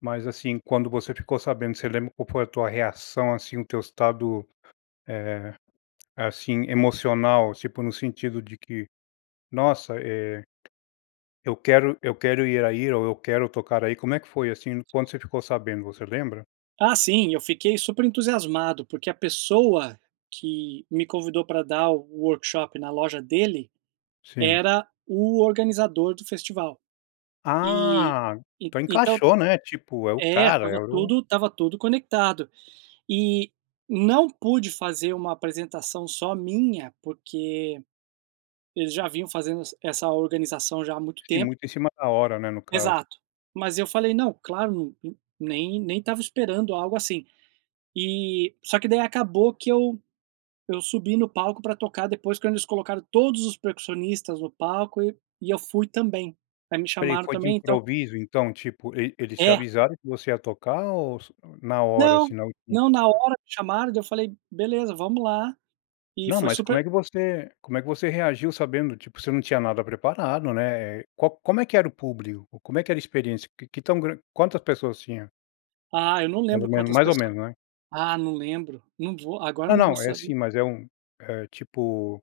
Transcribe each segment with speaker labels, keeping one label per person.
Speaker 1: Mas assim, quando você ficou sabendo, você lembra qual foi a tua reação, assim, o teu estado, eh, assim, emocional, tipo no sentido de que, “Nossa, eh, eu quero eu quero ir aí” ou “Eu quero tocar aí”? Como é que foi assim, quando você ficou sabendo, você lembra?
Speaker 2: Ah sim, eu fiquei super entusiasmado, porque a pessoa que me convidou pra dar o workshop na loja dele
Speaker 1: Sim.
Speaker 2: era o organizador do festival. E
Speaker 1: Ah! Então
Speaker 2: então
Speaker 1: encaixou, né, tipo é o
Speaker 2: é,
Speaker 1: cara, é
Speaker 2: estava
Speaker 1: o
Speaker 2: tudo estava tudo conectado, e não pude fazer uma apresentação só minha, porque eles já vinham fazendo essa organização já há muito
Speaker 1: Sim,
Speaker 2: tempo.
Speaker 1: muito em cima da hora, né, no caso.
Speaker 2: Exato. Mas eu falei: “Não, claro, nem nem estava esperando algo assim.”, eh só que daí acabou que eu eu subi no palco pra tocar, depois quando eles colocaram todos os percussionistas no palco, e e eu fui também. Aí me
Speaker 1: Espera aí,
Speaker 2: chamaram
Speaker 1: foi de
Speaker 2: também, então
Speaker 1: improviso então, tipo, eles te
Speaker 2: É.
Speaker 1: avisaram que você ia tocar ou se na hora
Speaker 2: Não,
Speaker 1: assim, na última
Speaker 2: não na hora que chamaram, daí eu falei: "Beleza, vamos lá". E
Speaker 1: Não,
Speaker 2: foi
Speaker 1: mas como é
Speaker 2: super
Speaker 1: que você, como é que você reagiu sabendo, tipo, você não tinha nada preparado, né. Qual, como é que era o público, como é que era a experiência? Que tão gran quantas pessoas tinha?
Speaker 2: Ah, eu não
Speaker 1: Mais ou
Speaker 2: lembro
Speaker 1: menos,
Speaker 2: quantas
Speaker 1: mais ou
Speaker 2: pessoas,
Speaker 1: menos, né?
Speaker 2: ah, não lembro. Não vou, agora
Speaker 1: Não,
Speaker 2: não vou
Speaker 1: não, é
Speaker 2: saber.
Speaker 1: assim, mas é um eh, tipo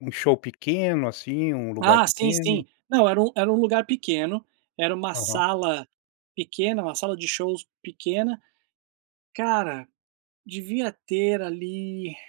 Speaker 1: um show pequeno, assim, um lugar
Speaker 2: Ah sim
Speaker 1: pequeno?
Speaker 2: sim, não era um era um lugar pequeno, era uma
Speaker 1: Aham.
Speaker 2: sala pequena, uma sala de shows pequena. Cara, devia ter ali